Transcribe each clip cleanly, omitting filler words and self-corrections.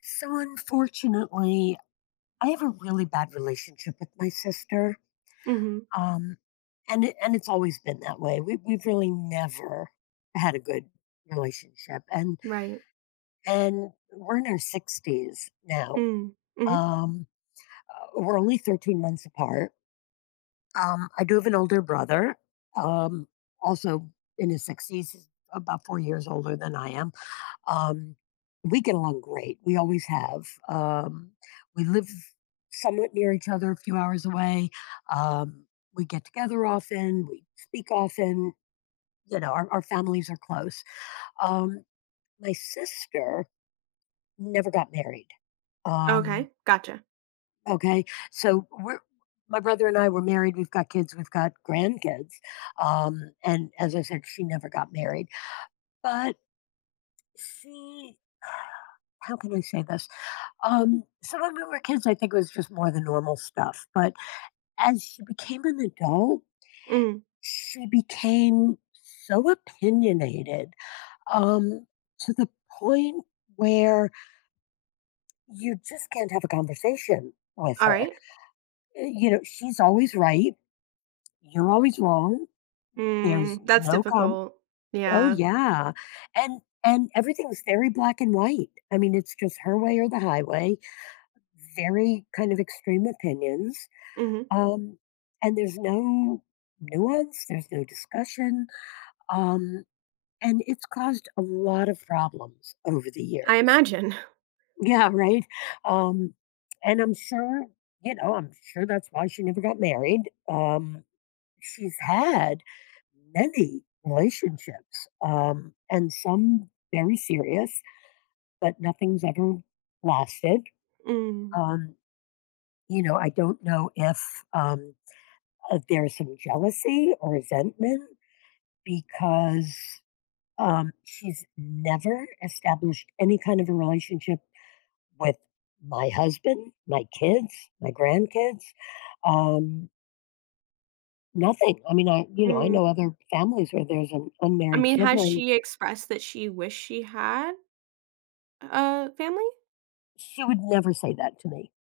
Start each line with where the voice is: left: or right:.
left: So unfortunately, I have a really bad relationship with my sister,
right: Mhm.
left: um, and it's always been that way. We've really never had a good relationship, and
right: Right.
left: and we're in our 60s now.
right: Mm. Mhm.
left: Um, we're only 13 months apart. I do have an older brother, um, also in his 60s, he's about 4 years older than I am. Um, we get along great. We always have. We live somewhat near each other, a few hours away. Um, we get together often. We speak often. Our families are close. Um, my sister never got married. Um,
right: Okay, gotcha.
left: okay. So my brother and I were married. We've got kids. We've got grandkids. And as I said, she never got married. But she, how can I say this? So when we were kids, I think it was just more the normal stuff. But as she became an adult,
right: Mm.
left: she became so opinionated um, to the point where you just can't have a conversation with her.
right: Alright.
left: She's always right. You're always wrong. There's
right: Mm, that's
left: no com.
right: difficult.
left: Oh
right: Yeah.
left: yeah, and everything's very black and white. I mean, it's just her way or the highway. Very kind of extreme opinions.
right: Mhm.
left: Um, and there's no nuance, there's no discussion. Um, and it's caused a lot of problems over the
right: I
left: years.
right: imagine.
left: Yeah, right. Um, and I'm sure that's why she never got married. Um, she's had many relationships, and some very serious, but nothing's ever lasted.
right: Mm.
left: Um, I don't know if um, there's some jealousy or resentment because, she's never established any kind of a relationship with my husband, my kids, my grandkids, um, nothing. I mean, I
right: Mm.
left: know other families where there's an
right: I
left: unmarried
right: mean, has
left: sibling.
right: she expressed that she wished she had a family?
left: She would never say that to me.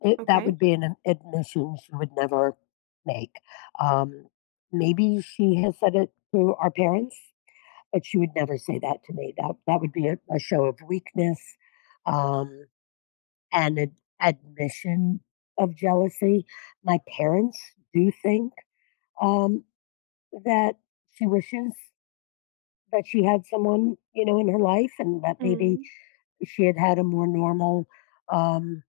left: That
right: Okay.
left: would be an admission she would never make. Um, Maybe she has said it to our parents, but she would never say that to me. That would be a show of weakness. Um, an admission of jealousy. My parents do think um, that she wishes that she had someone, in her life, and that maybe
right: Mm.
left: she had had a more normal um,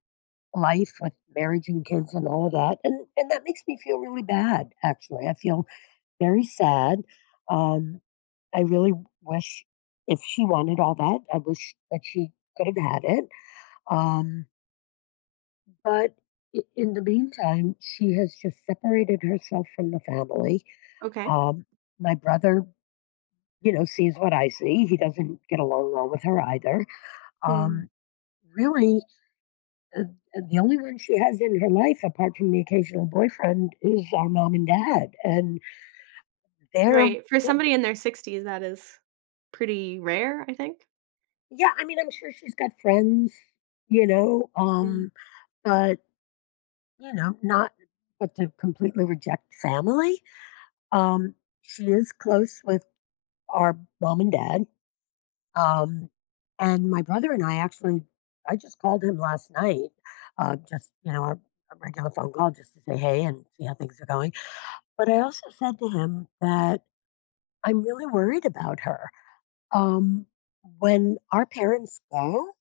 left: life with marriage and kids and all of that. And that makes me feel really bad. Actually, I feel very sad. Um, I really wish if she wanted all that, I wish that she could have had it. Um, But in the meantime, she has just separated herself from the family.
right: Okay.
left: Um, my brother, sees what I see. He doesn't get along well with her either.
right: Mm.
left: Um, Really, uh, the only one she has in her life, apart from the occasional boyfriend, is our mom and dad. They're,
right: Right, for
left: yeah,
right: somebody in their 60s, that is pretty rare, I think.
left: yeah, I mean, I'm sure she's got friends, you know,
right: Mm.
left: um, but, not, but to completely reject family. Um, she is close with our mom and dad. Um, and my brother and I actually, I just called him last night, just, a regular phone call just to say hey and see how things are going. But I also said to him that I'm really worried about her. Um, when our parents go,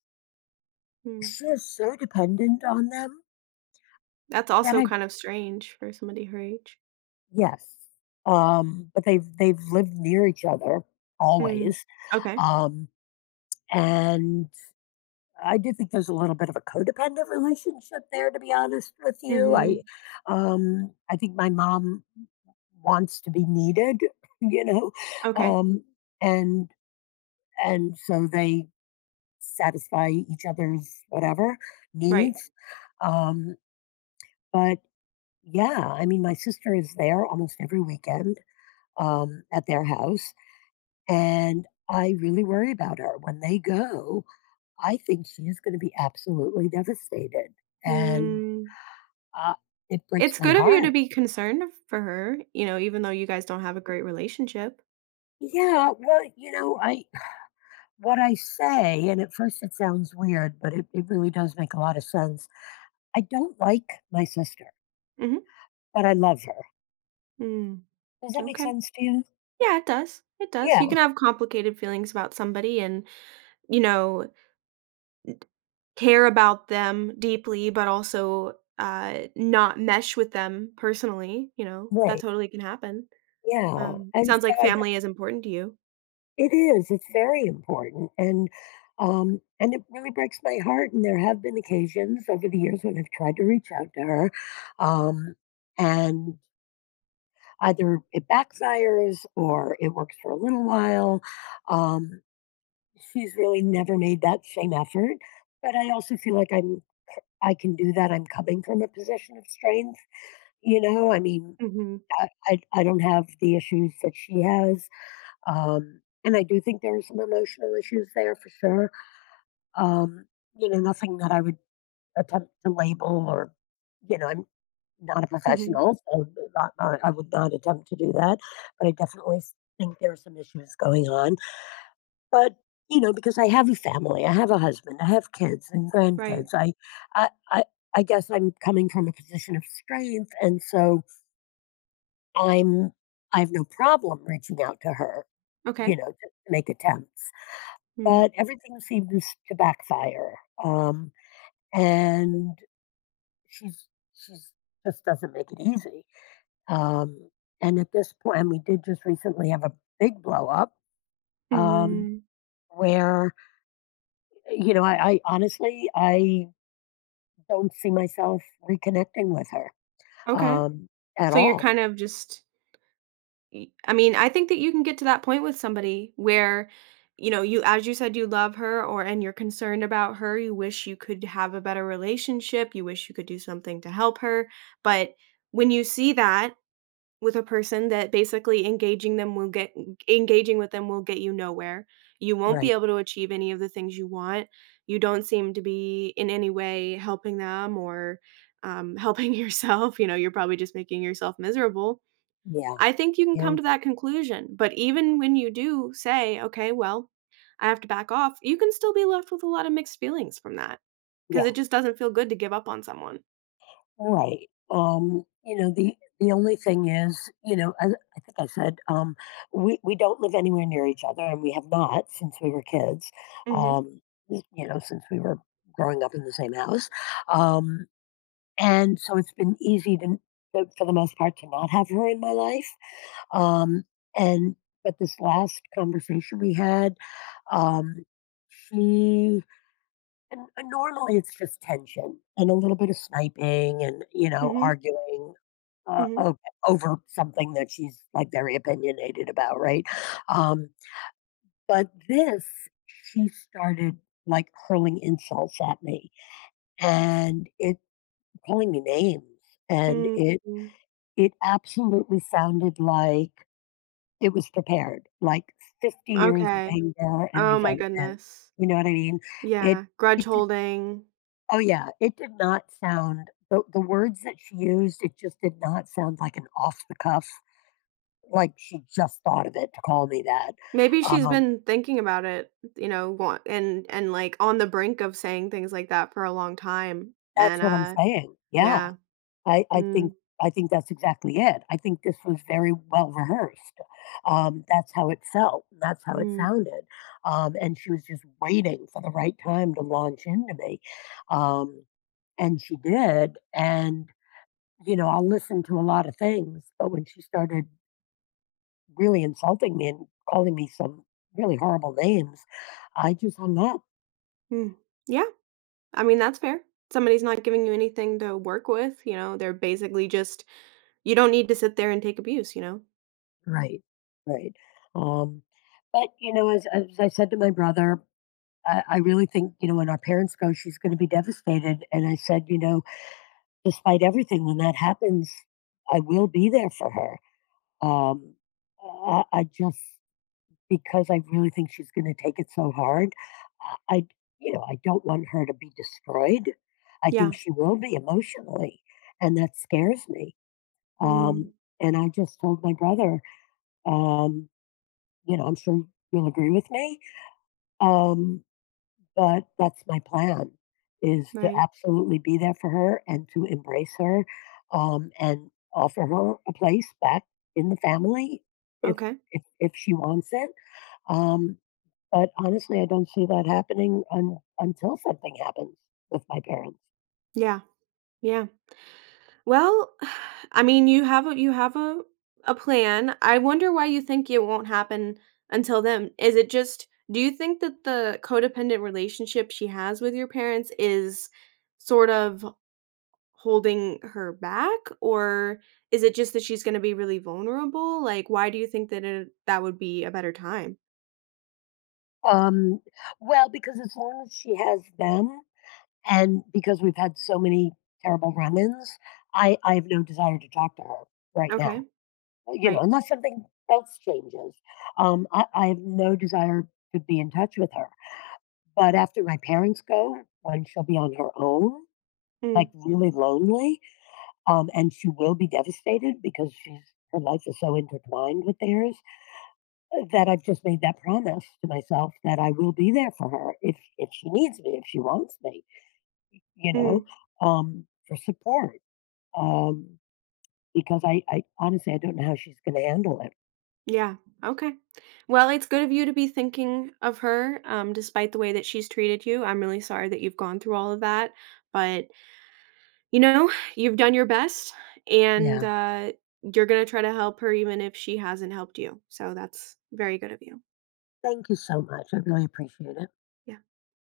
right: Mm.
left: she is so dependent on them
right: That's
left: that
right: also
left: I,
right: kind of strange for somebody her age.
left: yes. But they've lived near each other
right: Mm.
left: always.
right: Okay.
left: Um, and I do think there's a little bit of a codependent relationship there, to be honest with you. I,
right: Mhm.
left: um, I think my mom wants to be needed, you know,
right: Okay.
left: um, and and so they satisfy each other's whatever
right: Right.
left: needs. Um, but yeah, I mean, my sister is there almost every weekend at their house, and I really worry about her when they go. I think she's going to be absolutely devastated and
right: Mm.
left: Uh, it breaks
right: It's
left: my
right: good of you to
left: heart.
right: be concerned for her, you know, even though you guys don't have a great relationship.
left: Yeah, well, you know, I what I say, and at first it sounds weird, but it really does make a lot of sense. I don't like my sister,
right: Mhm.
left: but I love her.
right: Mm,
left: Does that make
right: okay.
left: sense to you?
right: Yeah, it does. It does. You
left: Yeah,
right: can have complicated feelings about somebody you know, care about them deeply, but also, not mesh with them personally, you know, that
left: right.
right: totally can happen.
left: Yeah, and
right: Sounds
left: so
right: like family is important to you.
left: it is. It's very important, and it really breaks my heart. And there have been occasions over the years when I've tried to reach out to her, um, and either it backfires or it works for a little while. Um, she's really never made that same effort, but I also feel like I can do that. I'm coming from a position of strength. I mean,
right: Mhm,
left: I don't have the issues that she has, and I do think there are some emotional issues there for sure. Um, Nothing that I would attempt to label or, I'm not a
right: mhm,
left: professional, so not I would not attempt to do that, but I definitely s think there are some issues going on, but, because I have a family, I have a husband, I have kids and
right: right.
left: grandkids, I I I guess I'm coming from a position of strength, and so I'm I have no problem reaching out to her,
right: Okay.
left: to make attempts,
right: Mm,
left: but everything seems to backfire, um, and she's she's just doesn't make it easy. Um, and at this point, and we did just recently have a big blow up um,
right: mhm,
left: where, I honestly, I don't see myself reconnecting with her
right: okay.
left: um, at
right: So you're
left: all.
right: kind of just Y I mean, I think that you can get to that point with somebody where, you know, you as you said, you love her or and you're concerned about her, you wish you could have a better relationship, you wish you could do something to help her, but when you see that with a person that basically engaging them will get engaging with them will get you nowhere, you won't be
left: Right.
right: able to achieve any of the things you want, you don't seem to be in any way helping them or, helping yourself, you know, you're probably just making yourself miserable.
left: Yeah.
right: I think you can come
left: Yeah.
right: to that conclusion, but even when you do say, "Okay, well, I have to back off," you can still be left with a lot of mixed feelings from that because it
left: Yes.
right: just doesn't feel good to give up on someone.
left: Right. The only thing is, as I think I said, we don't live anywhere near each other and we have not since we were kids,
right: Mhm,
left: um, since we were growing up in the same house. Um, And so it's been easy for the most part to not have her in my life. Um and But this last conversation we had, um she and normally it's just tension and a little bit of sniping and
right: mhm,
left: arguing uh,
right: mhm,
left: o- over something that she's like very opinionated about right um but this she started like hurling insults at me and it calling me names and
right: mm,
left: it
right: mm,
left: It absolutely sounded like it was prepared, like 50 years of
right: okay.
left: anger and
right: Oh my
left: resentment,
right: goodness.
left: you know what I mean? It
right: Yeah, grudge
left: it did.
right: holding.
left: Oh, yeah, it did not sound. The words that she used, it just did not sound like an off the cuff, like she just thought of it to call me that.
right: Maybe she's
left: Um,
right: been thinking about it, you know, wa and like, on the brink of saying things like that for a long time,
left: that's
right: and,
left: what I'm
right: uh,
left: saying, yeah.
right: yeah.
left: I I think
right: Mm,
left: I think that's exactly it. I think this was very well rehearsed. That's how it felt. That's how it
right: mm,
left: sounded. And she was just waiting for the right time to launch into me. Um, and she did. And, I'll listen to a lot of things, but when she started really insulting me and calling me some really horrible names, I just hung up.
right: mm. Yeah. I mean, that's fair. Somebody's not giving you anything to work with, you know, they're basically just you don't need to sit there and take abuse, you know?
left: Right. Right. Um, but, as I said to my brother, I really think, when our parents go, she's going to be devastated. And I said, despite everything, when that happens, I will be there for her. Um, I, I just, because I really think she's going to take it so hard, I, I- I don't want her to be destroyed. I think
right: Yeah.
left: she will be emotionally, and that scares me.
right: Mm,
left: Um, and I just told my brother, um, I'm sure you'll agree with me. Um, But that's my plan, is to
right: right.
left: absolutely be there for her and to embrace her, and offer her a place back in the family if
right: Okay.
left: if she wants it. Um, but honestly, I don't see that happening until something happens with my parents.
right: Yeah. Yeah. Well, I mean, you have a plan. I wonder why you think it won't happen until then. Is it just do you think that the codependent relationship she has with your parents is sort of holding her back, or is it just that she's going to be really vulnerable? Like, why do you think that that would be a better time?
left: Um, well, because as long as she has them, and because we've had so many terrible run-ins, I have no desire to talk to her right
right: Okay.
left: now.
right: Right.
left: Unless something else changes. I have no desire to be in touch with her. But after my parents go, when she'll be on her own, like
right: Mm,
left: really lonely, and she will be devastated because she's her life is so intertwined with theirs that I've just made that promise to myself that I will be there for her if she needs me, if she wants me, you know,
right: mm,
left: for support. Um, because I honestly I don't know how she's going to handle it.
right: yeah. Okay. Well, it's good of you to be thinking of her, despite the way that she's treated you. I'm really sorry that you've gone through all of that, but you know, you've done your best, and
left: Yeah.
right: you're gonna try to help her even if she hasn't helped you. So that's very good of you.
left: Thank you so much. I really appreciate it.
right: Yeah.